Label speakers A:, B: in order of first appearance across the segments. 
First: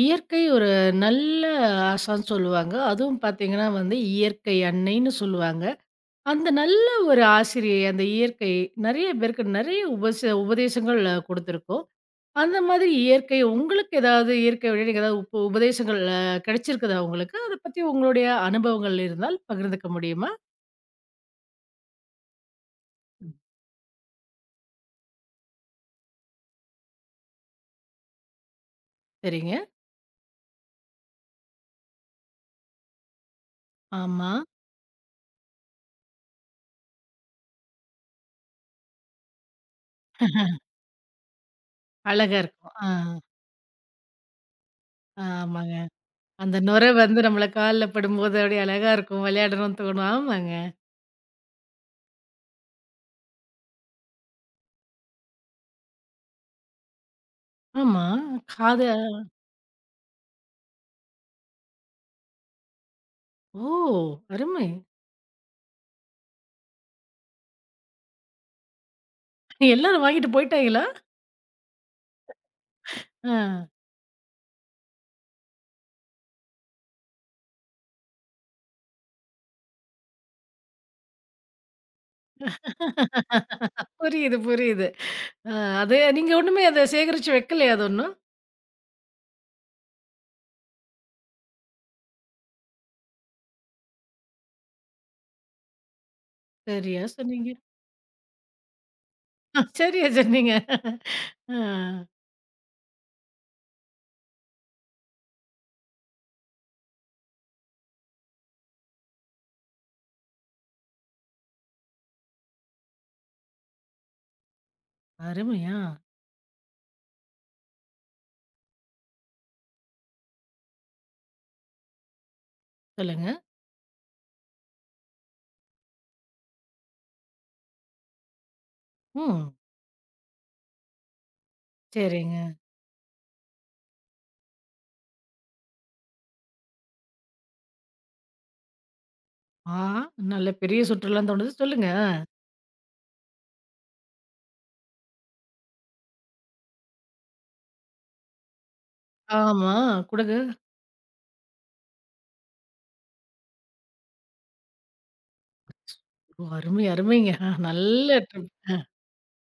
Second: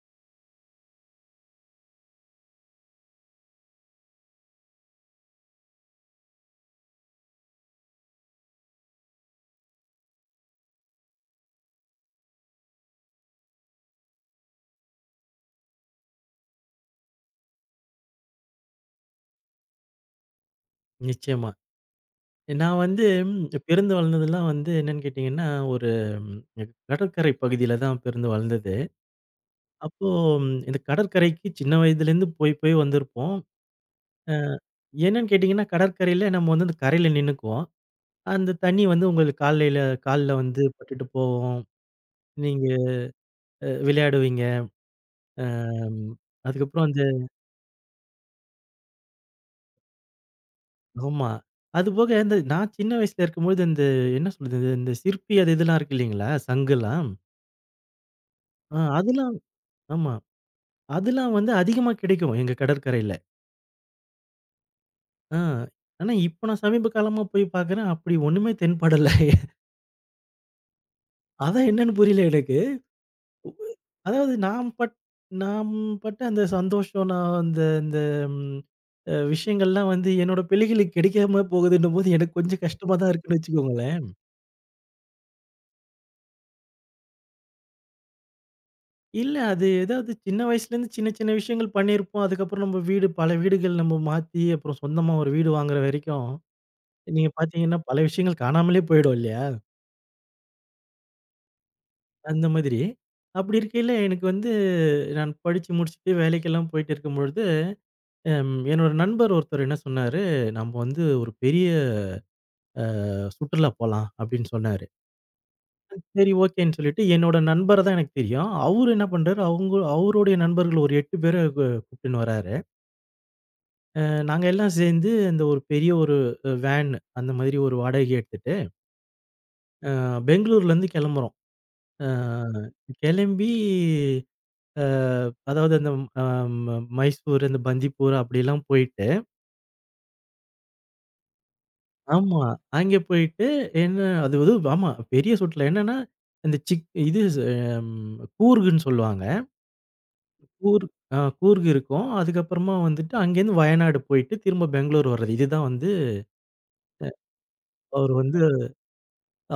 A: இயற்கை ஒரு நல்ல ஆசான்னு சொல்லுவாங்க. அதுவும் பார்த்தீங்கன்னா வந்து, இயற்கை அன்னைன்னு சொல்லுவாங்க. அந்த நல்ல ஒரு ஆசிரியை, அந்த இயற்கை நெறைய பேருக்கு நெறைய உபதேசங்கள் குடுத்துருக்கும். அந்த மாதிரி இயற்கை உங்களுக்கு ஏதாவது இயற்கை வழியில நீங்க ஏதாவது உபதேசங்கள் கிடைச்சிருக்குதா உங்களுக்கு? அத பத்தி உங்களுடைய அனுபவங்கள் இருந்தால் பகிர்ந்துக்க முடியுமா?
B: நிச்சயமா. நான் வந்து பிறந்து வளர்ந்ததெல்லாம் வந்து என்னன்னு கேட்டீங்கன்னா, ஒரு கடற்கரை பகுதியில தான் பிறந்து வளர்ந்தது.
A: சரிங்க.
B: அப்போ இந்த கடற்கரைக்கு சின்ன வயதிலேருந்து போய் போய் வந்திருப்போம்.
A: ஆமா.
B: அ என்னன்னு கேட்டீங்கன்னா, கடற்கரையில நம்ம வந்து அந்த கரையில நின்னுக்குவோம். அந்த தண்ணி வந்து உங்களுக்கு காலையில கால்ல வந்து பட்டுட்டு போகும்.
A: அழகா
B: நீங்க
A: இருக்கும். ஆ,
B: விளையாடுவீங்க.
A: ஆமாங்க.
B: அம்
A: அந்த
B: அதுக்கப்புறம்
A: நுரை
B: அந்த
A: வந்து நம்மள கால்ல படும்போது அப்படியே அழகா இருக்கும். விளையாடணும்னு தோணும். ஆமாங்க.
B: ஆமா. அதுபோக இந்த நான் சின்ன வயசுல இருக்கும்பொழுது இந்த என்ன சொல்றது? இந்த சிற்பி அது இதெல்லாம் இருக்கு இல்லீங்களா? சங்குலாம்.
A: ஆமா.
B: ஆ
A: காது.
B: அதெல்லாம் ஆமா. அதெல்லாம் வந்து அதிகமா கிடைக்கும் எங்க கடற்கரையில.
A: ஓ, அருமை!
B: ஆ. ஆனா இப்ப நான் சமீப காலமா போய் பார்க்குறேன், அப்படி ஒண்ணுமே தென்படல.
A: எல்லாரும் வாங்கிட்டு போயிட்டாங்களா?
B: அதான் என்னன்னு புரியல எனக்கு.
A: ஆ.
B: அதாவது நாம் பட்ட அந்த சந்தோஷம், நான் அந்த அந்த ம் விஷயங்கள்லாம் வந்து என்னோட பிள்ளைகளுக்கு கிடைக்காம போகுதுன்னும்போது எனக்கு கொஞ்சம் கஷ்டமா தான் இருக்குன்னு வச்சுக்கோங்களேன்.
A: புரியுது, புரியுது. அ அது நீங்க ஒண்ணுமே அத சேகரிச்சு வைக்கலையா அது ஒண்ணும்?
B: இல்ல அது ஏதாவது சின்ன வயசுலேருந்து சின்ன சின்ன விஷயங்கள் பண்ணியிருப்போம். அதுக்கப்புறம் நம்ம வீடு பல வீடுகள் நம்ம மாத்தி, அப்புறம் சொந்தமா ஒரு வீடு வாங்குற வரைக்கும்,
A: சரியா
B: நீங்க
A: சொன்னீங்க.
B: பார்த்தீங்கன்னா பல விஷயங்கள் காணாமலே போயிடும் இல்லையா?
A: ஆ, சரியா சொன்னீங்க. ஆ.
B: அந்த மாதிரி. அப்படி இருக்கையில எனக்கு வந்து நான் படிச்சு முடிச்சுட்டு வேலைக்கெல்லாம் போயிட்டு இருக்கும்பொழுது, என்னோட நண்பர் ஒருத்தர் என்ன சொன்னாரு, "நம்ப வந்து ஒரு பெரிய சுற்றுலா போலாம்" அப்படின்னு சொன்னாரு.
A: அருமையா!
B: சரி ஓகேன்னு சொல்லிட்டு என்னோட நண்பர தான் எனக்கு தெரியும். அவரு என்ன பண்றாரு, அவங்க அவருடைய நண்பர்கள் ஒரு 8 பேர கூப்ட்டுன்னு வராரு.
A: சொல்லுங்க.
B: நாங்க எல்லாம் சேர்ந்து அந்த ஒரு பெரிய ஒரு வேன் அந்த மாதிரி ஒரு வாடகைக்கு எடுத்துட்டு,
A: ம்.
B: அ பெங்களூர்லேருந்து கெளம்புறோம். அ
A: சரிங்க.
B: கெளம்பி அ அதாவது அந்த அ ம மைசூர், அந்த பந்திப்பூர் அப்படிலாம் போயிட்டு
A: ஆ, நல்ல பெரிய சுற்றுலான்னு தோணுது. சொல்லுங்க.
B: ஆமா. அங்கே போயிட்டு என்ன அது வந்து ஆமா. பெரிய சுற்றுலா. என்னன்னா, இந்த சிக் இது ம் கூர்குன்னு சொல்லுவாங்க.
A: ஆமா. குடுங்க.
B: கூர் கூர்க் இருக்கும். அதுக்கப்புறமா வந்துட்டு அங்கேருந்து வயநாடு போயிட்டு திரும்ப பெங்களூர் வர்றது. இதுதான் வந்து
A: ஓ, அருமை, அருமைங்க. அ நல்ல
B: அவர் வந்து
A: ட்ரிப்.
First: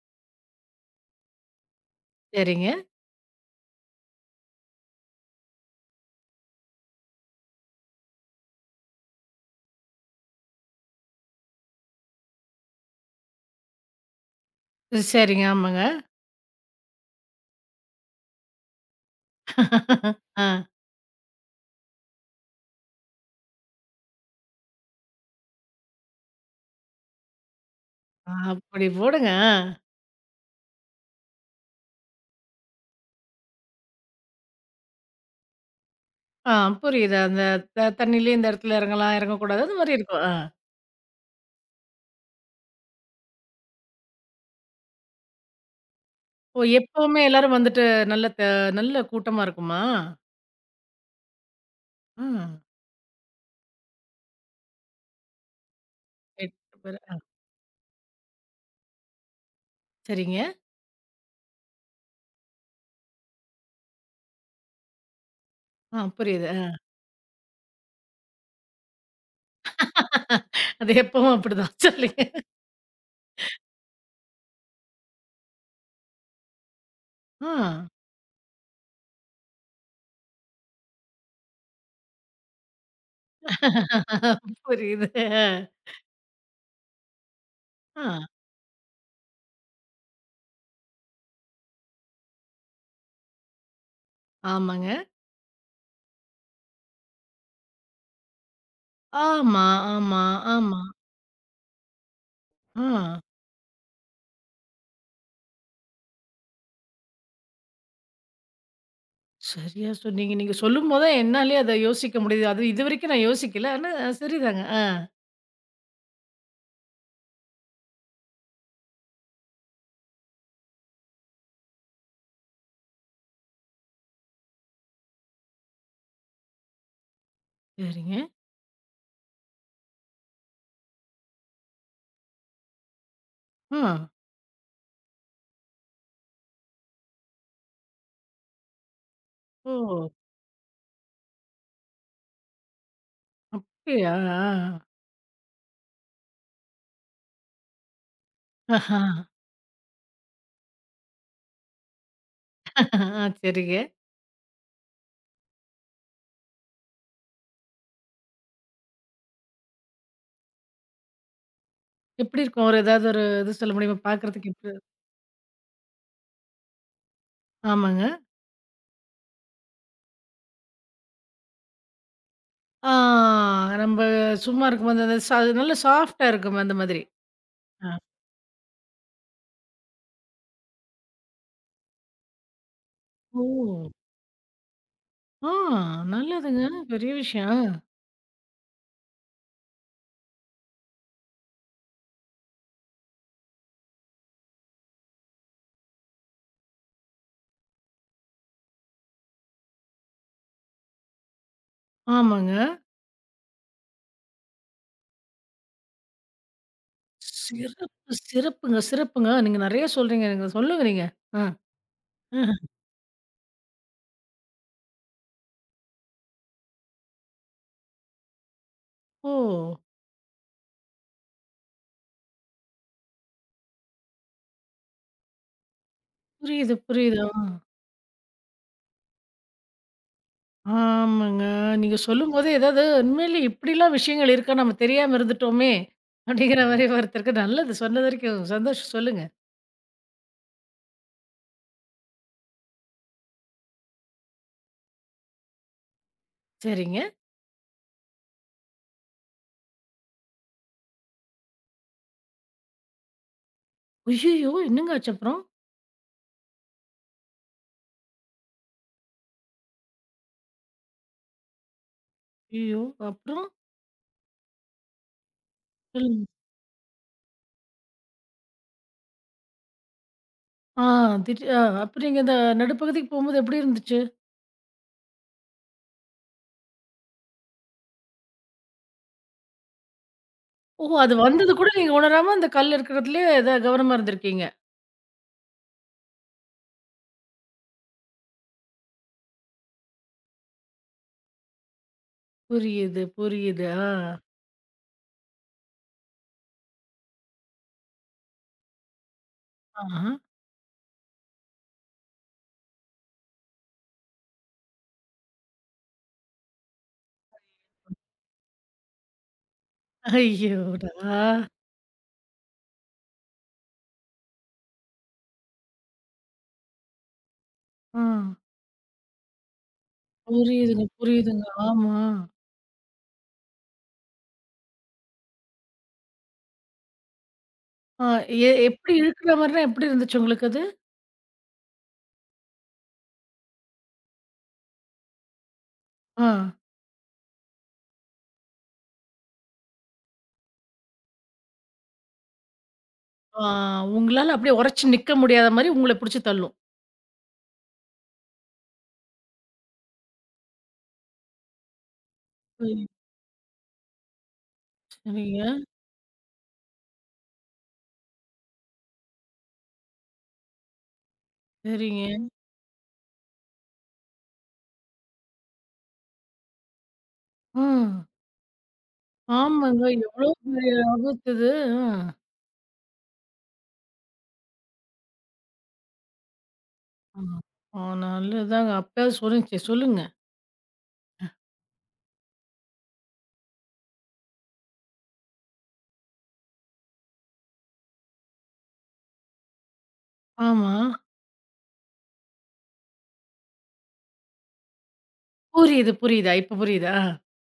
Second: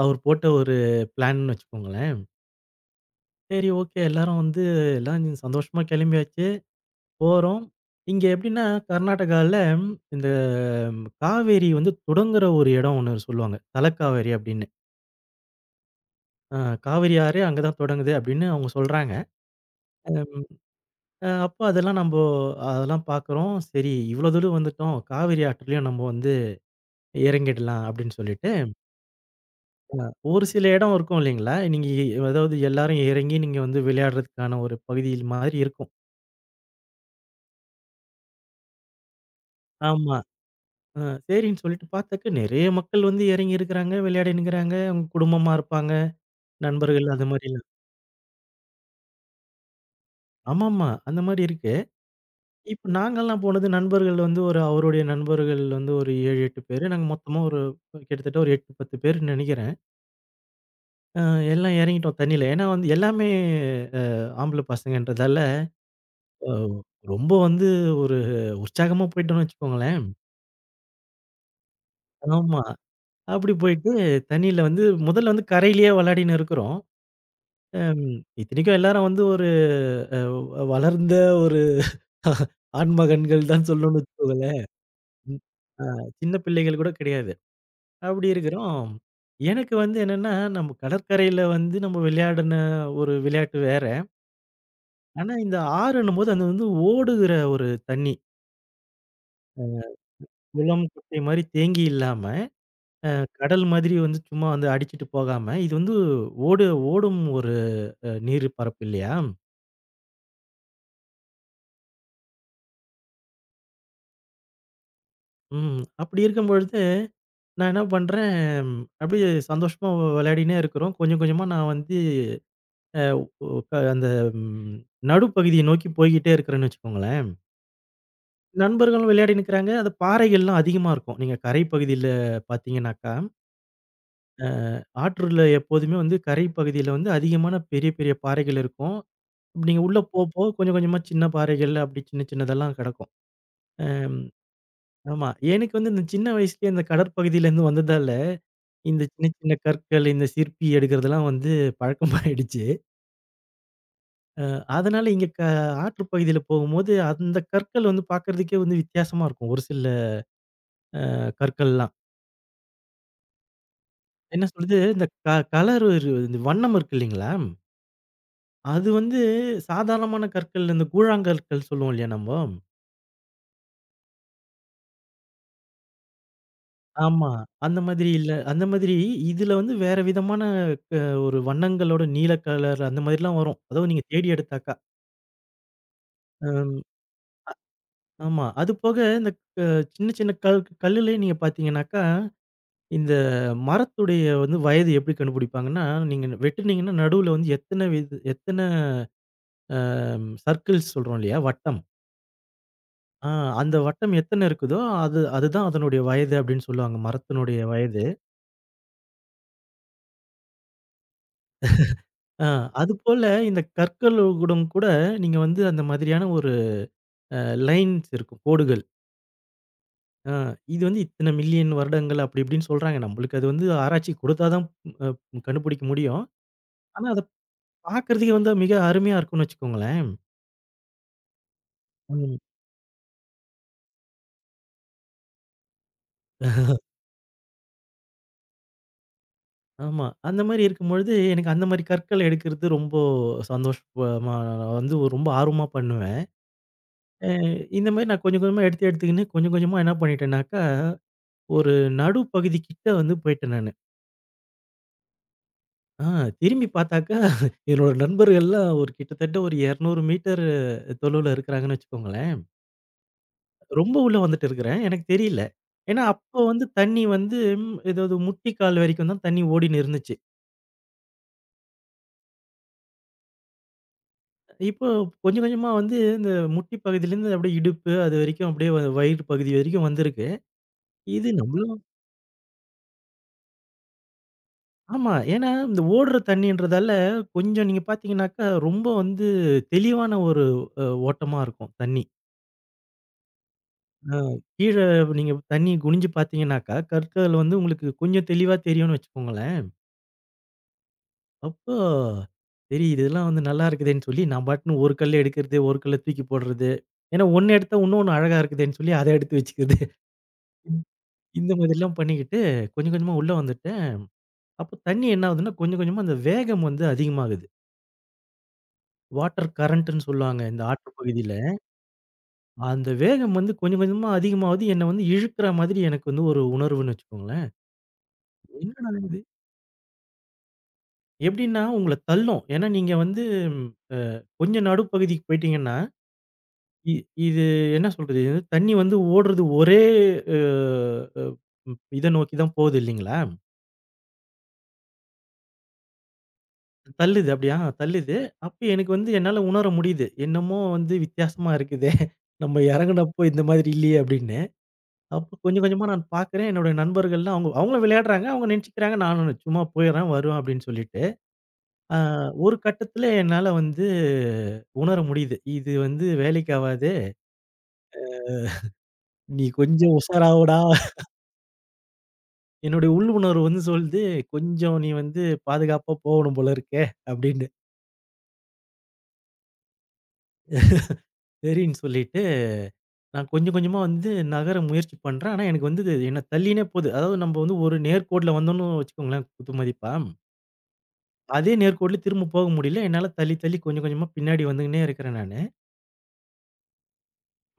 B: அவர் போட்ட ஒரு பிளான்னு வச்சுக்கோங்களேன்.
A: சரிங்க.
B: சரி ஓகே எல்லாரும் வந்து எல்லாம் சந்தோஷமா கிளம்பியாச்சு. போறோம். இங்க எப்படின்னா, கர்நாடகால இந்த காவேரி வந்து தொடங்குற ஒரு இடம் ஒண்ணு சொல்லுவாங்க. தலக்காவேரி அப்படின்னு.
A: சரிங்க. ஆமாங்க.
B: அ காவிரி ஆறே அங்க தான் தொடங்குது அப்படின்னு அவங்க சொல்றாங்க.
A: ஆ.
B: அப்போ அதெல்லாம் நம்போ அதெல்லாம் பார்க்குறோம். சரி இவ்வளோ தூரம் வந்துட்டோம். காவிரி ஆற்றுலயும் நம்ம வந்து இறங்கிடலாம் அப்படின்னு சொல்லிட்டு,
A: அப்படி போடுங்க. ஆ.
B: ஒரு சில இடம் இருக்கும் இல்லைங்களா? நீங்க அதாவது எல்லாரும் இறங்கி நீங்க வந்து விளையாடுறதுக்கான ஒரு பகுதி மாதிரி இருக்கும்.
A: ஆ, புரியுது. அந்த தண்ணியிலயும் இந்த இடத்துல இறங்கலாம், இறங்கக்கூடாது. அது மாரி
B: ஆமா.
A: இருக்கும். ஆ.
B: அ சரின்னு சொல்லிட்டு பார்த்தாக்க, நிறைய மக்கள் வந்து இறங்கி இருக்கிறாங்க, விளையாடின்னுக்கிறாங்க. அவங்க குடும்பமா இருப்பாங்க.
A: ஓ!
B: நண்பர்கள்
A: எப்பவுமே
B: அது
A: எல்லாரும்
B: மாரிலாம்.
A: வந்துட்டு நல்ல த நல்ல கூட்டமா இருக்குமா?
B: ஆமாமா. அந்த மாரி இருக்கு.
A: ஆ.
B: இப்ப நாங்கலாம் போனது நண்பர்கள் வந்து ஒரு அவருடைய நண்பர்கள் வந்து ஒரு 7, 8
A: 8
B: பேரு.
A: பேரு.
B: நாங்க
A: ஆ,
B: மொத்தமா ஒரு கிட்டத்தட்ட ஒரு 8, 10 பேருன்னு நெனைக்கிறேன்.
A: சரிங்க.
B: அ எல்லாம் எறங்கிட்டோம் தண்ணீல. ஏன்னா வந்து எல்லாமே அ ஆம்பள பசங்கன்றதால,
A: ஆ, புரியுது.
B: அ ரொம்ப வந்து ஒரு உற்சாகமா போயிட்டோம்னு வச்சுக்கோங்களேன்.
A: அது எப்பவும் அப்படிதான். சொல்லுங்க.
B: ஆமா. அப்படி போயிட்டு தண்ணீல வந்து முதல்ல வந்து கரையிலேயே வெளையாடின்னு இருக்கிறோம்.
A: ஆ.
B: அம் இத்தனைக்கும் எல்லாரும் வந்து ஒரு அ வளர்ந்த ஒரு ஆண்மகன்கள் தான் சொல்லணும்னு வச்சுக்கோங்களேன்.
A: புரியுது.
B: ம். ஆ சின்ன பிள்ளைகள் கூட கிடையாது.
A: ஆ.
B: அப்படி இருக்கிறோம். எனக்கு வந்து என்னன்னா, நம்ம கடற்கரையில வந்து நம்ம விளையாடின ஒரு விளையாட்டு வேற.
A: ஆமாங்க.
B: ஆனா, இந்த ஆறுன்னும்போது அது வந்து ஓடுகிற ஒரு தண்ணி.
A: ஆமா, ஆமா, ஆமா.
B: குளம், குட்டை மாரி தேங்கி இல்லாம,
A: ஆ.
B: கடல் மாதிரி வந்து சும்மா வந்து அடிச்சுட்டு போகாம, இது வந்து ஓடு ஓடும் ஒரு நீர் பரப்பு இல்லையா?
A: சரியா சொன்னீங்க. நீங்க சொல்லும்போது தான் என்னாலயே அத யோசிக்க முடியுது. அது இதுவரைக்கும் நான் யோசிக்கல. ஆனா சரிதாங்க. ஆ.
B: அப்படி இருக்கும்பொழுது நான் என்ன பண்றேன், அப்படியே சந்தோஷமா விளையாடினே இருக்கிறோம். கொஞ்சம் கொஞ்சமா நான் வந்து அ ஒ ஒ- க அந்த ம் நடுப்பகுதியை நோக்கி போய்க்கிட்டே இருக்கிறேன்னு வச்சுக்கோங்களேன்.
A: சரிங்க.
B: நண்பர்களும் விளையாடி நிக்கிறாங்க. அது பாறைகள்லாம் அதிகமா இருக்கும். நீங்க கரை பகுதியில பார்த்தீங்கன்னாக்கா,
A: ஆ.
B: ஆற்றுல எப்போதுமே வந்து கரை பகுதியில வந்து அதிகமான பெரிய, பெரிய பாறைகள் இருக்கும்.
A: ஓ!
B: நீங்க உள்ள போக, போக கொஞ்சம் கொஞ்சமா சின்ன பாறைகள் அப்படி சின்ன சின்னதெல்லாம் கெடக்கும்.
A: அப்படியா?
B: அம்
A: ஆ.
B: ஆமா. எனக்கு வந்து இந்த சின்ன வயசுலயே இந்த கடற்பகுதியிலேருந்து வந்ததால,
A: ஆஹா.
B: இந்த சின்ன சின்ன கற்கள், இந்த சிற்பி எடுக்கிறதெல்லாம் வந்து பழக்கமாயிடுச்சு.
A: ஆ, சரிங்க.
B: அதனால இங்க க ஆற்று பகுதியில போகும்போது, அந்த கற்கள் வந்து பார்க்கறதுக்கே வந்து வித்தியாசமா இருக்கும். ஒரு சில கற்கள்லாம்.
A: எப்படி இருக்கும்? ஒரு ஏதாவது ஒரு இது சொல்ல முடியுமா?
B: என்ன
A: பார்க்கறதுக்கு எப்படி?
B: சொல்லுது, இந்த க கலரு இரு இந்த வண்ணம் இருக்கு இல்லைங்களா?
A: ஆமாங்க.
B: அது வந்து சாதாரணமான கற்கள், இந்த கூழாங்கற்கள் சொல்லுவோம் இல்லையா நம்போ?
A: ஆ, நம்ப சும்மா இருக்கும்போது அந்த நல்ல சாஃப்ட்டா இருக்குமே அந்த மாதிரி.
B: ஆமா. அந்த
A: அ.
B: மாதிரி இல்ல. அந்த மாதிரி இதுல வந்து வேற விதமான க ஒரு வண்ணங்களோட நீல கலர் அந்த மாதிரிலாம் வரும்.
A: ஓ!
B: அதுவும் நீங்க தேடி எடுத்தாக்கா.
A: ஆ,
B: அ
A: நல்லதுங்க. பெரிய விஷயம். ஆ.
B: ஆமா. அது போக இந்த க சின்ன சின்ன கல்லுலயே நீங்க பார்த்தீங்கன்னாக்கா, இந்த மரத்துடைய வந்து வயது எப்படி கண்டுபிடிப்பாங்கன்னா, நீங்க வெட்டுனீங்கன்னா நடுவுல வந்து எத்தன அ சர்க்கிள்ஸ் சொல்றோம் இல்லையா? வட்டம்.
A: ஆமாங்க.
B: ஆ. அந்த வட்டம் எத்தன இருக்குதோ, அதுதான் அதனுடைய வயது அப்படின்னு சொல்லுவாங்க. மரத்தினுடைய வயது.
A: சிறப்பு, சிறப்புங்க, சிறப்புங்க. நீங்க நெறைய சொல்றீங்க. எனக்கு சொல்லுங்க நீங்க. ஆ.
B: ஆ
A: ஆஹா.
B: அதுபோல இந்த கற்களோடும் கூட நீங்க வந்து அந்த மாதிரியான ஒரு அ லைன்ஸ் இருக்கும். கோடுகள்.
A: ஓ!
B: ஆ இது வந்து இத்தன மில்லியன் வருடங்கள் அப்படி இப்படின்னு சொல்றாங்க. நம்மளுக்கு அது வந்து ஆராய்ச்சி கொடுத்தா தான் அ கண்டுபிடிக்க முடியும்.
A: புரியுது,
B: ஆனா
A: புரியுது.
B: அத
A: ஆ.
B: பார்க்கறதுக்கே வந்து மிக அருமையா இருக்கும்னு வச்சுக்கோங்களேன்.
A: ஆமாங்க. நீங்க
B: ம்.
A: சொல்லும்போதே ஏதாவது உண்மையிலேயே இப்படிலாம் விஷயங்கள் இருக்கா? நம்ம தெரியாம இருந்துட்டோமே! அப்படிங்கிற மாரி ஒருத்தருக்கு நல்லது சொன்னது வரைக்கும் சந்தோஷம் சொல்லுங்க.
B: ஆமா. அந்த மாரி இருக்கும்பொழுது எனக்கு அந்த மாரி கற்கள் எடுக்கிறது ரொம்ப சந்தோஷமா நான் வந்து ஒரு ரொம்ப ஆர்வமா பண்ணுவேன்.
A: சரிங்க.
B: அ இந்த மாரி நான் கொஞ்சம் கொஞ்சமா எடுத்து எடுத்துக்கின்னு, கொஞ்சம் கொஞ்சமா என்ன பண்ணிட்டேன்னாக்கா, ஒரு நடு பகுதி கிட்ட வந்து போயிட்டேன் நானு.
A: ஐய்யய்யோ! என்னங்க ஆச்சு அப்புறம்?
B: ஆ திரும்பி பார்த்தாக்கா, என்னோட நண்பர்கள்லாம் ஒரு கிட்டத்தட்ட ஒரு 200 மீட்டர் தொலைவுல இருக்கிறாங்கன்னு வச்சுக்கோங்களேன்.
A: ஐய்யய்யோ! அப்புறம்?
B: ரொம்ப உள்ள வந்துட்டு இருக்கிறேன். எனக்கு தெரியல. ஏன்னா
A: சொல்லுங்க.
B: அப்போ வந்து தண்ணி வந்து ஏதாவது முட்டி கால் வரைக்கும் தான் தண்ணி ஓடின்னு இருந்துச்சு.
A: ஆ, திடீ அ அப்ப நீங்க இந்த நடுப்பகுதிக்கு போம்போது எப்படி இருந்துச்சு?
B: இப்போ கொஞ்சம் கொஞ்சமா வந்து இந்த முட்டி பகுதியிலேருந்து அப்படியே இடுப்பு அது வரைக்கும் அப்படியே வயிறு பகுதி வரைக்கும் வந்திருக்கு.
A: ஓ! அது
B: இது
A: வந்தது
B: நம்மள
A: கூட நீங்க உணராம அந்த கல் இருக்கிறதுலயே ஏதா கவனமா இருந்திருக்கீங்க.
B: ஆமா. ஏன்னா, இந்த ஓடுற தண்ணீன்றதால கொஞ்சம் நீங்க பார்த்தீங்கன்னாக்கா, ரொம்ப வந்து தெளிவான ஒரு ஓட்டமா இருக்கும் தண்ணி.
A: புரியுது, புரியுது. ஆ.
B: அ கீழ நீங்க தண்ணி குனிஞ்சு பார்த்தீங்கன்னாக்கா, கற்கள் வந்து உங்களுக்கு கொஞ்சம் தெளிவா தெரியும்னு வச்சுக்கோங்களேன்.
A: ஆஹா.
B: அப்போ சரி இதெல்லாம் வந்து நல்லா இருக்குதேன்னு சொல்லி, நான் பாட்டுன்னு ஒரு கல்ல எடுக்கிறது, ஒரு கல்ல தூக்கி போடுறது. ஏன்னா, ஒண்ணு எடுத்தா இன்னொன்னு அழகா இருக்குதேன்னு சொல்லி அத எடுத்து வச்சுக்கிறது.
A: ஐயோடா!
B: இந்த மாதிரிலாம் பண்ணிக்கிட்டு கொஞ்சம் கொஞ்சமா உள்ள வந்துட்டேன். அப்போ தண்ணி என்ன ஆகுதுன்னா, கொஞ்சம் கொஞ்சமா அந்த வேகம் வந்து அதிகமாகுது.
A: ஆ.
B: வாட்டர் கரண்ட்ன்னு சொல்லுவாங்க இந்த
A: புரியுதுங்க,
B: ஆற்று பகுதியில.
A: புரியுதுங்க. ஆமா.
B: அந்த வேகம் வந்து கொஞ்சம் கொஞ்சமா அதிகமாவுது. என்ன வந்து இழுக்கிற மாதிரி எனக்கு வந்து ஒரு உணர்வுன்னு வச்சுக்கோங்களேன்.
A: ஆ, எ
B: என்னடா
A: எப்படி
B: இது?
A: இழுக்கிற மாரினா எப்படி இருந்துச்சு உங்களுக்கு அது?
B: எப்படின்னா உங்கள தள்ளும். ஏன்னா நீங்க வந்து அ கொஞ்சம் நடுப்பகுதிக்கு போயிட்டீங்கன்னா,
A: ஆ.
B: இ இது என்ன சொல்றது? இது வந்து தண்ணி வந்து ஓடுறது ஒரே அ அ ம் இத நோக்கி தான் போகுது இல்லைங்களா?
A: ஆ, உங்களால அப்படியே உரைச்சு நிக்க முடியாத மாரி உங்கள பிடிச்சு தள்ளும்.
B: தள்ளுது அப்படியா தள்ளுது. அப்ப எனக்கு வந்து என்னால உணர முடியுது. என்னமோ வந்து வித்தியாசமா இருக்குதே! நம்ம
A: ம்.
B: இறங்குனப்போ இந்த மாதிரி இல்லையே அப்படின்னு. அப்ப
A: சரிங்க,
B: கொஞ்சம் கொஞ்சமா நான் பார்க்குறேன். என்னோட நண்பர்கள்லாம் அவங்களும் விளையாடுறாங்க. அவங்க நினச்சுக்கிறாங்க நானும் சும்மா போயிடுறேன், வருவேன் அப்படின்னு சொல்லிட்டு. ஆ
A: சரிங்க.
B: ஒரு கட்டத்தில என்னால வந்து உணர முடியுது. இது வந்து வேலைக்கு ஆவாது.
A: ம்.
B: நீ
A: ஆமாங்க.
B: கொஞ்சம்
A: எவ்வளோ
B: உஷாராவுடா.
A: பெரிய ஆபத்து இது. ஆ.
B: என்னுடைய உள் உணர்வு வந்து சொல்லுது, "கொஞ்சம் நீ வந்து பாதுகாப்பா போகணும் போல இருக்கே"
A: ஆமா.
B: அப்படின்னு.
A: ஆ, நல்லதுதாங்க. அப்பயாவது சொல்லுச்சு சொல்லுங்க.
B: சரின்னு சொல்லிட்டு நான் கொஞ்சம் கொஞ்சமா வந்து நகர முயற்சி பண்றேன். ஆனா எனக்கு வந்து இது என்ன தள்ளினே போகுது. அதாவது நம்ம வந்து ஒரு நேர்கோட்ல வந்தோம்னு வச்சுக்கோங்களேன் குத்து மதிப்பா.
A: ஆமா.
B: அதே நேர்கோட்டுல திரும்ப போக முடியல. என்னால தள்ளி, தள்ளி கொஞ்சம் கொஞ்சமா பின்னாடி வந்துகின்னே இருக்கிறேன் நானு.
A: புரியுது, புரியுதா? இப்ப புரியுதா? ஆ.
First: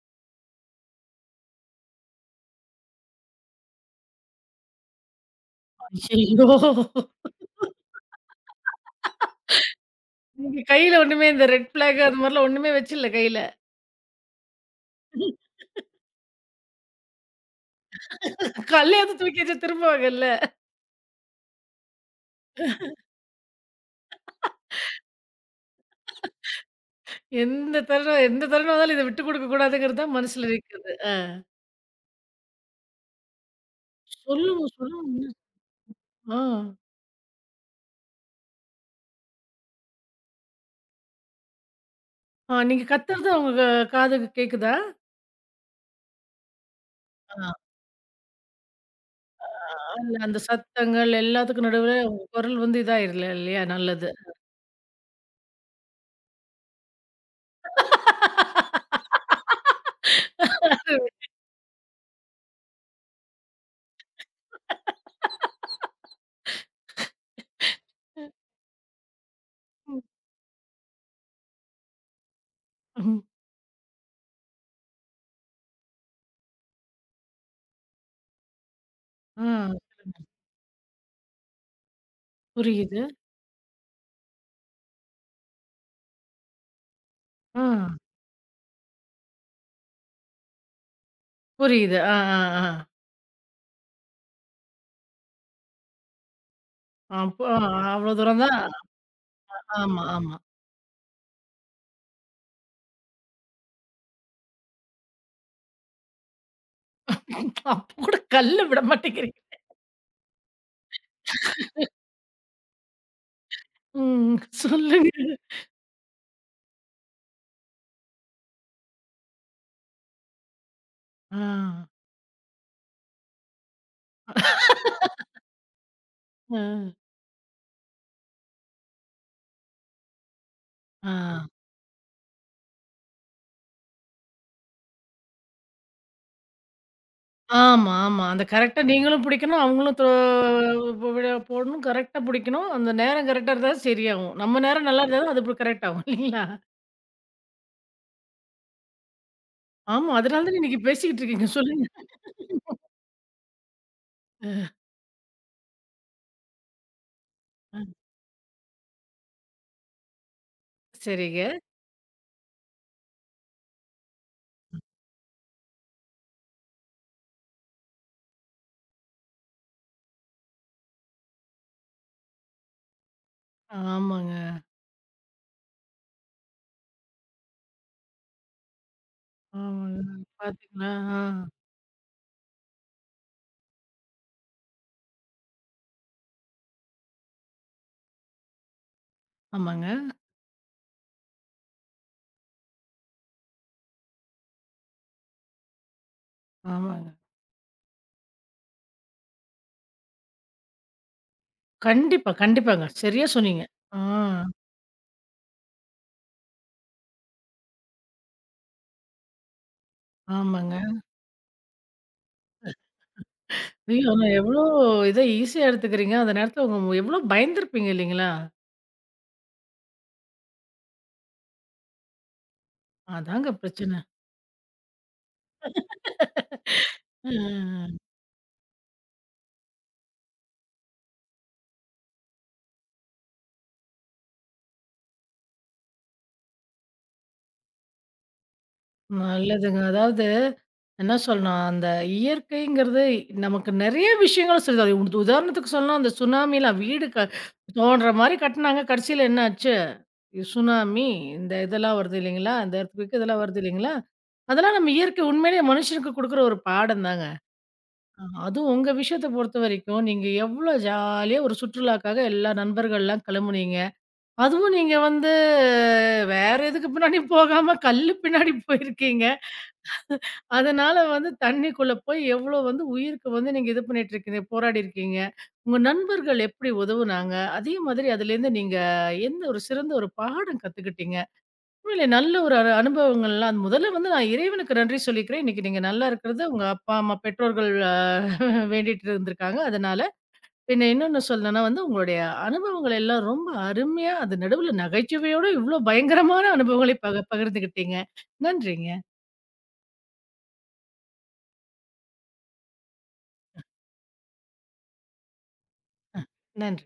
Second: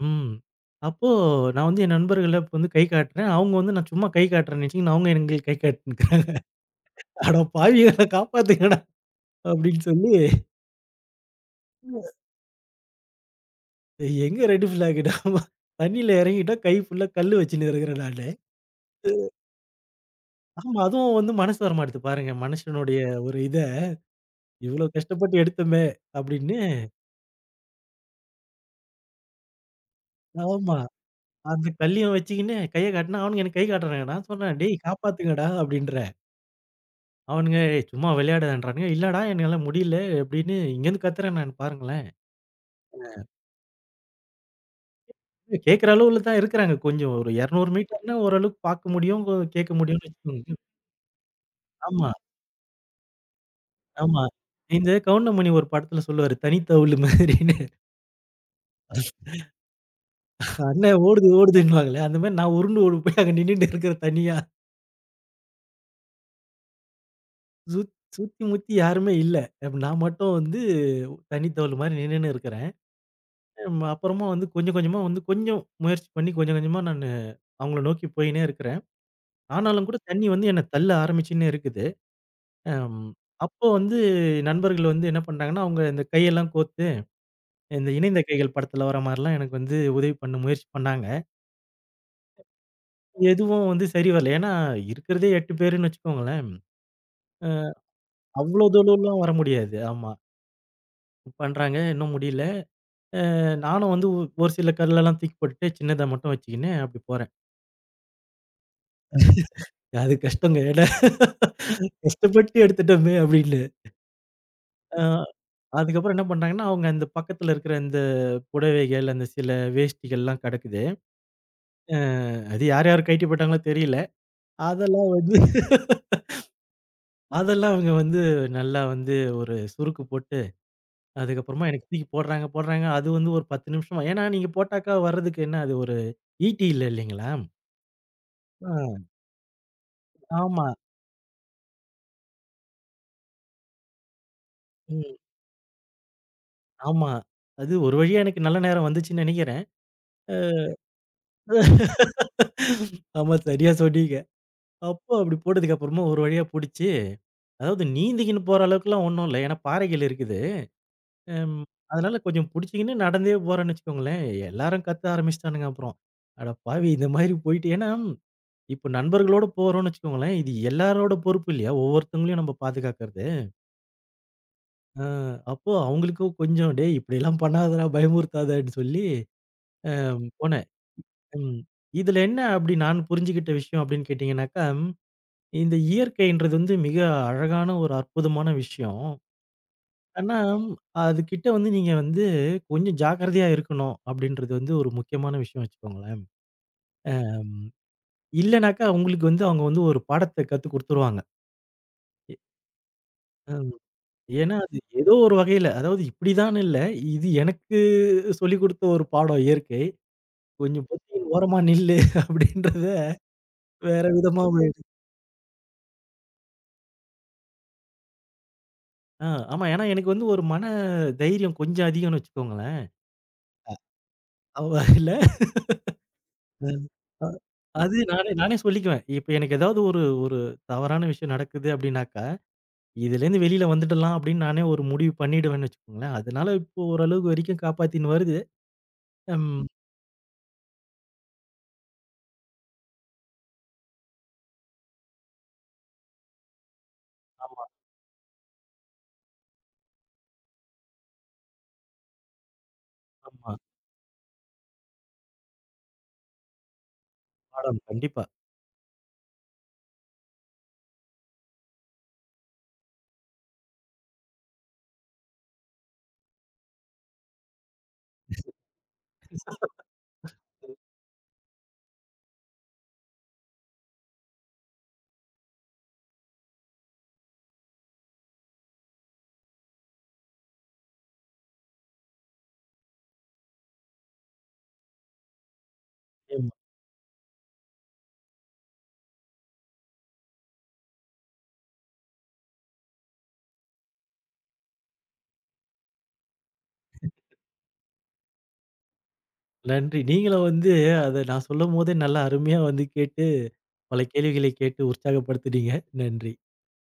B: ம். அப்போ நான் வந்து என் நண்பர்கள இப்ப வந்து கை காட்டுறேன். அவங்க வந்து நான் சும்மா கை காட்டுறேன்னு நெனச்சுக்கின்னு அவங்க எங்களுக்கு கை காட்டின்னுருக்காங்க.
A: ஐயய்யோ!
B: "அட பாவிகளா காப்பாத்துங்கடா" அப்படின்னு சொல்லி
A: நீங்க கையில ஒண்ணுமே இந்த ரெட் ஃபிளாக் அந்த மாரிலாம் ஒண்ணுமே வச்சுல்ல கையில.
B: எங்க ரெட் ஃபிளாக் நாம தண்ணீல இறங்கிட்டோம். கை ஃபுல்லா கல்லு வச்சுன்னு இருக்கிறேன் நானு.
A: கல்லையாவது தூக்கி வச்சு திரும்புவாங்கல்ல.
B: ஆமா, அதுவும் வந்து மனசு வரமாட்டுது பாருங்க. மனுஷனுடைய ஒரு இத இவ்ளோ கஷ்டப்பட்டு எடுத்தோமே அப்படின்னு.
A: எந்த தருணம் எந்த தருணம் வந்தாலும் இத விட்டு குடுக்க கூடாதுங்கிறது தான் மனசுல
B: ஆமா.
A: இருக்குது. ஆ.
B: அந்த கல்லையும் வச்சுக்கின்னு கைய காட்டுனா அவனுங்க எனக்கு கை காட்டுறானுங்க. நான் சொன்னேன்,
A: சொல்லுங்க,
B: "டேய்
A: சொல்லுங்க.
B: காப்பாத்துங்கடா" அப்படின்றேன்.
A: ஆ.
B: அவனுங்க, "ஏய் சும்மா விளையாடாதன்றானுங்க." "இல்லடா என்னால முடியல." அப்படின்னு இங்கேருந்து கத்துறேன் நான் பாருங்களேன்.
A: ஆ, நீங்க கத்துறது அவங்க காதுக்கு கேக்குதா?
B: கேட்கிற அளவுல தான் இருக்கிறாங்க கொஞ்சம். ஒரு
A: ஆ,
B: 200 மீட்டர்னா ஓரளவுக்கு பார்க்க முடியும், கேட்க
A: ஆ,
B: முடியும்னு
A: இல்ல அந்த
B: வச்சுக்கோங்களேன்.
A: சத்தங்கள் எல்லாத்துக்கும் நடுவுல
B: ஆமா,
A: உங்க குரல் வந்து இதாயிரல இல்லையா? நல்லது.
B: ஆமா. இந்த கவுண்டமணி ஒரு படத்துல சொல்லுவாரு, "தனித்தவுலு" மாதிரின்னு. அண்ணன் ஓடுது ஓடுதுன்னுவாங்களே, அந்த மாரி நான் உருண்டு ஓடி போய் அங்க நின்னுட்டு இருக்கிறேன் தனியா. சுத் சுத்தி முத்தி யாருமே இல்ல. அப்ப நான்
A: ம்,
B: மட்டும் வந்து தனித்தவுலு மாரி நின்னுன்னு இருக்கிறேன்.
A: ம்.
B: அப்புறமா வந்து கொஞ்சம் கொஞ்சமா வந்து கொஞ்சம் முயற்சி பண்ணி கொஞ்சம் கொஞ்சமா நானு அவங்கள நோக்கி போயின்னே இருக்கிறேன்.
A: ஆ,
B: ஆனாலும் கூட தண்ணி வந்து என்ன தள்ள ஆரம்பிச்சுன்னே இருக்குது.
A: புரியுது.
B: அம் அப்போ வந்து நண்பர்கள் வந்து என்ன பண்றாங்கன்னா, அவங்க இந்த கையெல்லாம் கோர்த்து,
A: ஆ,
B: இந்த இணைந்த கைகள் படத்துல வர மாரிலாம் எனக்கு வந்து உதவி பண்ண முயற்சி பண்ணாங்க.
A: புரியுது. ஆ, ஆ, ஆ.
B: எதுவும் வந்து சரி வரல. ஏன்னா இருக்கிறதே 8 பேருன்னு வச்சுக்கோங்களேன்.
A: அப்போ அவ்ளோ தூரம் தான்.
B: அவ்ளோ தூரம்லாம் வர முடியாது.
A: ஆமா,
B: ஆமா.
A: ஆமா.
B: பண்றாங்க. இன்னும் முடியல. நானும் வந்து ஒரு சில கல்லெல்லாம் தூக்கி போட்டுட்டு சின்னதா மட்டும் வச்சுக்கின்னு அப்படி போறேன்.
A: அப்போ கூட கல்ல விட மாட்டேங்கிறீங்க.
B: அது கஷ்டங்க. ஏன்னா கஷ்டப்பட்டு எடுத்துட்டோமே அப்படின்னு.
A: ம்.
B: ஆ.
A: சொல்லுங்க.
B: அதுக்கப்புறம் என்ன பண்றாங்கன்னா, அவங்க அந்த பக்கத்துல இருக்கிற இந்த புடவைகள், அந்த சில வேஷ்டிகள்லாம் கிடக்குது.
A: ஆ,
B: அ அது யாரு கழட்டி போட்டாங்களோ தெரியல. அதெல்லாம் வந்து
A: ஆ,
B: அதெல்லாம் அவங்க வந்து நல்லா வந்து ஒரு சுருக்கு போட்டு,
A: ஆ.
B: அதுக்கப்புறமா எனக்கு தூக்கி போடுறாங்க, போடுறாங்க. அது வந்து ஒரு 10 நிமிஷமா ஏன்னா நீங்க போட்டாக்கா வர்றதுக்கு என்ன அது ஒரு ஈட்டி இல்ல இல்லைங்களா?
A: ஆமா, ஆமா. அந்த
B: ஆ
A: கரெக்ட்டா நீங்களும் புடிக்கணும், அவங்களும் தொ
B: ஆமா.
A: போ விட போடணும். கரெக்ட்டா புடிக்கணும். அந்த நேரம் கரெக்ட்டா இருந்தா தான் சரியாகும். நம்ம நேரம் நல்லா
B: ம்.
A: இருந்தா தான் அது அப்புறம் கரெக்ட் ஆகும் இல்லீங்களா?
B: ஆமா. அது ஒரு வழியா எனக்கு நல்ல நேரம் வந்துச்சுன்னு நெனைக்கிறேன்.
A: ஆமா,
B: அ
A: அதனால தானே இன்னைக்கு பேசிக்கிட்டு இருக்கீங்க. சொல்லுங்க.
B: ஆமா சரியா சொன்னீங்க.
A: அ,
B: அப்போ அப்படி போட்டதுக்கு அப்புறமா ஒரு வழியா புடிச்சு
A: அ.
B: அதாவது நீந்திக்கின்னு போற அளவுக்குலாம் ஒண்ணும் இல்ல. ஏன்னா பாறைகள் இருக்குது.
A: சரிங்க.
B: ம். அதனால கொஞ்சம் புடிச்சுக்கின்னு நடந்தே போறேன்னு வச்சுக்கோங்களேன். எல்லாரும் கத்த ஆரம்பிச்சுட்டானுங்க அப்புறம். அட பாவி! இந்த மாதிரி போயிட்டு ஏன்னா இப்ப நண்பர்களோட போறோம்ன்னு வச்சுக்கோங்களேன், இது எல்லாரோட பொறுப்பு இல்லையா? ஒவ்வொருத்தவங்களையும் நம்ம பாதுகாக்கிறது.
A: ஆமாங்க,
B: அ அப்போ அவங்களுக்கும் கொஞ்சம் "டேய் இப்படியெல்லாம் பண்ணாதடா, பயமுறுத்தாதன்னு" சொல்லி அ
A: ஆமாங்க.
B: போனேன்.
A: பாத்தீங்களா? ஆ.
B: ம். இதுல என்ன அப்படி நான் புரிஞ்சுகிட்ட விஷயம் அப்படின்னு கேட்டீங்கன்னாக்கா, இந்த இயற்கைன்றது வந்து மிக அழகான ஒரு அற்புதமான விஷயம்.
A: ஆமாங்க,
B: ஆனா, அதுகிட்ட வந்து நீங்க வந்து கொஞ்சம் ஜாக்கிரதையா இருக்கணும் அப்படின்றது வந்து ஒரு முக்கியமான விஷயம் வச்சுக்கோங்களேன்.
A: ஆமாங்க.
B: ம். இல்லனாக்கா உங்களுக்கு வந்து அவங்க வந்து ஒரு பாடத்த கத்துக் குடுத்துருவாங்க.
A: கண்டிப்பா,
B: எ
A: கண்டிப்பாங்க. சரியா சொன்னீங்க.
B: ம்.
A: ஆ,
B: ஏன்னா, அது ஏதோ ஒரு வகையில அதாவது இப்படிதான்னு இல்ல. இது எனக்கு சொல்லிக் குடுத்த ஒரு பாடம் இயற்கை.
A: ஆமாங்க.
B: கொஞ்சம் பொத்திக்கின்னு ஓரமா நில்லு அப்படின்றத
A: ஐயோ!
B: வேற
A: ஆனா
B: விதமா
A: எவ்ளோ இத ஈஸியா எடுத்துக்கிறீங்க. அந்த நேரத்துல உங்க எவ்ளோ பயந்திருப்பீங்க இல்லீங்களா?
B: ஆ ஆமா. ஏன்னா எனக்கு வந்து ஒரு தைரியம் கொஞ்சம் அதிகம்னு வச்சுக்கோங்களேன்.
A: அதாங்க பிரச்சனை.
B: அவ இல்ல ம். அ
A: அ, அ, அ.
B: அது நானே நானே சொல்லிக்குவேன். இப்ப எனக்கு ஏதாவது ஒரு ஒரு தவறான விஷயம் நடக்குது அப்டின்னாக்கா, இதுலேருந்து வெளில வந்துடலாம் அப்டின்னு நானே ஒரு முடிவு பண்ணிடுவேன்னு வச்சுக்கோங்களேன். அதனால இப்போ ஓரளவுக்கு வரைக்கும் காப்பாத்தின்னு வருது. ம்.
A: நல்லதுங்க. அதாவது என்ன சொல்லணும், அந்த இயற்கைங்கிறது நமக்கு நெறைய விஷயங்கள் சொல்லுது. அது உதாரணத்துக்கு சொல்லணும், அந்த சுனாமிலாம் வீடு
B: ஆமா,
A: தோண்டுற மாரி கட்டுனாங்க. கடைசியில என்ன ஆச்சு? சுனாமி, இந்த இதெல்லாம் வருது இல்லைங்களா? இந்த எர்த்குயிக் இதெல்லாம்
B: ஆமா.
A: வருது இல்லைங்களா? அதெல்லாம் நம்ம இயற்கை உண்மையிலேயே மனுஷனுக்கு குடுக்குற ஒரு பாடம் தாங்க.
B: பாடம் கண்டிப்பா.
A: அதுவும் உங்க விஷயத்த பொறுத்த வரைக்கும், நீங்க எவ்வளோ ஜாலியா ஒரு சுற்றுலாக்காக எல்லா நண்பர்கள்லாம் கெளம்புனீங்க. அதுவும் நீங்க வந்து வேற எதுக்கு பின்னாடியும் போகாம கல்லு பின்னாடி போயிருக்கீங்க. அதனால வந்து தண்ணிக்குள்ள போய் எவ்ளோ வந்து உயிருக்கு வந்து நீங்க இது பண்ணிட்டு இருக்கீங்க, போராடி இருக்கீங்க. உங்க நண்பர்கள் எப்படி உதவுனாங்க? அதே மாதிரி அதுலேருந்து நீங்க எந்த ஒரு சிறந்த ஒரு பாடம் கத்துக்கிட்டீங்க? உண்மையிலே நல்ல ஒரு அனுபவங்கள்லாம் அது முதல்ல வந்து நான் இறைவனுக்கு நன்றி சொல்லிக்கிறேன். இன்னைக்கு நீங்க நல்லா இருக்கிறது
B: நிச்சயமா.
A: உங்க அப்பா, அம்மா, பெற்றோர்கள் வேண்டிட்டு இருந்திருக்காங்க. அதனால பின்ன இன்னொன்னு சொல்லணும்னா வந்து உங்களுடைய அனுபவங்கள் எல்லாம் ரொம்ப அருமையா, அது நடுவுல நகைச்சுவையோட இவ்ளோ பயங்கரமான அனுபவங்களை பகிர்ந்துக்கிட்டீங்க. நன்றிங்க.
B: நன்றி. நீங்களும் வந்து அத நான் சொல்லும்போதே நல்லா அருமையா வந்து கேட்டு, பல கேள்விகளை கேட்டு உற்சாகப்படுத்துனீங்க. நன்றி.
A: நன்றி.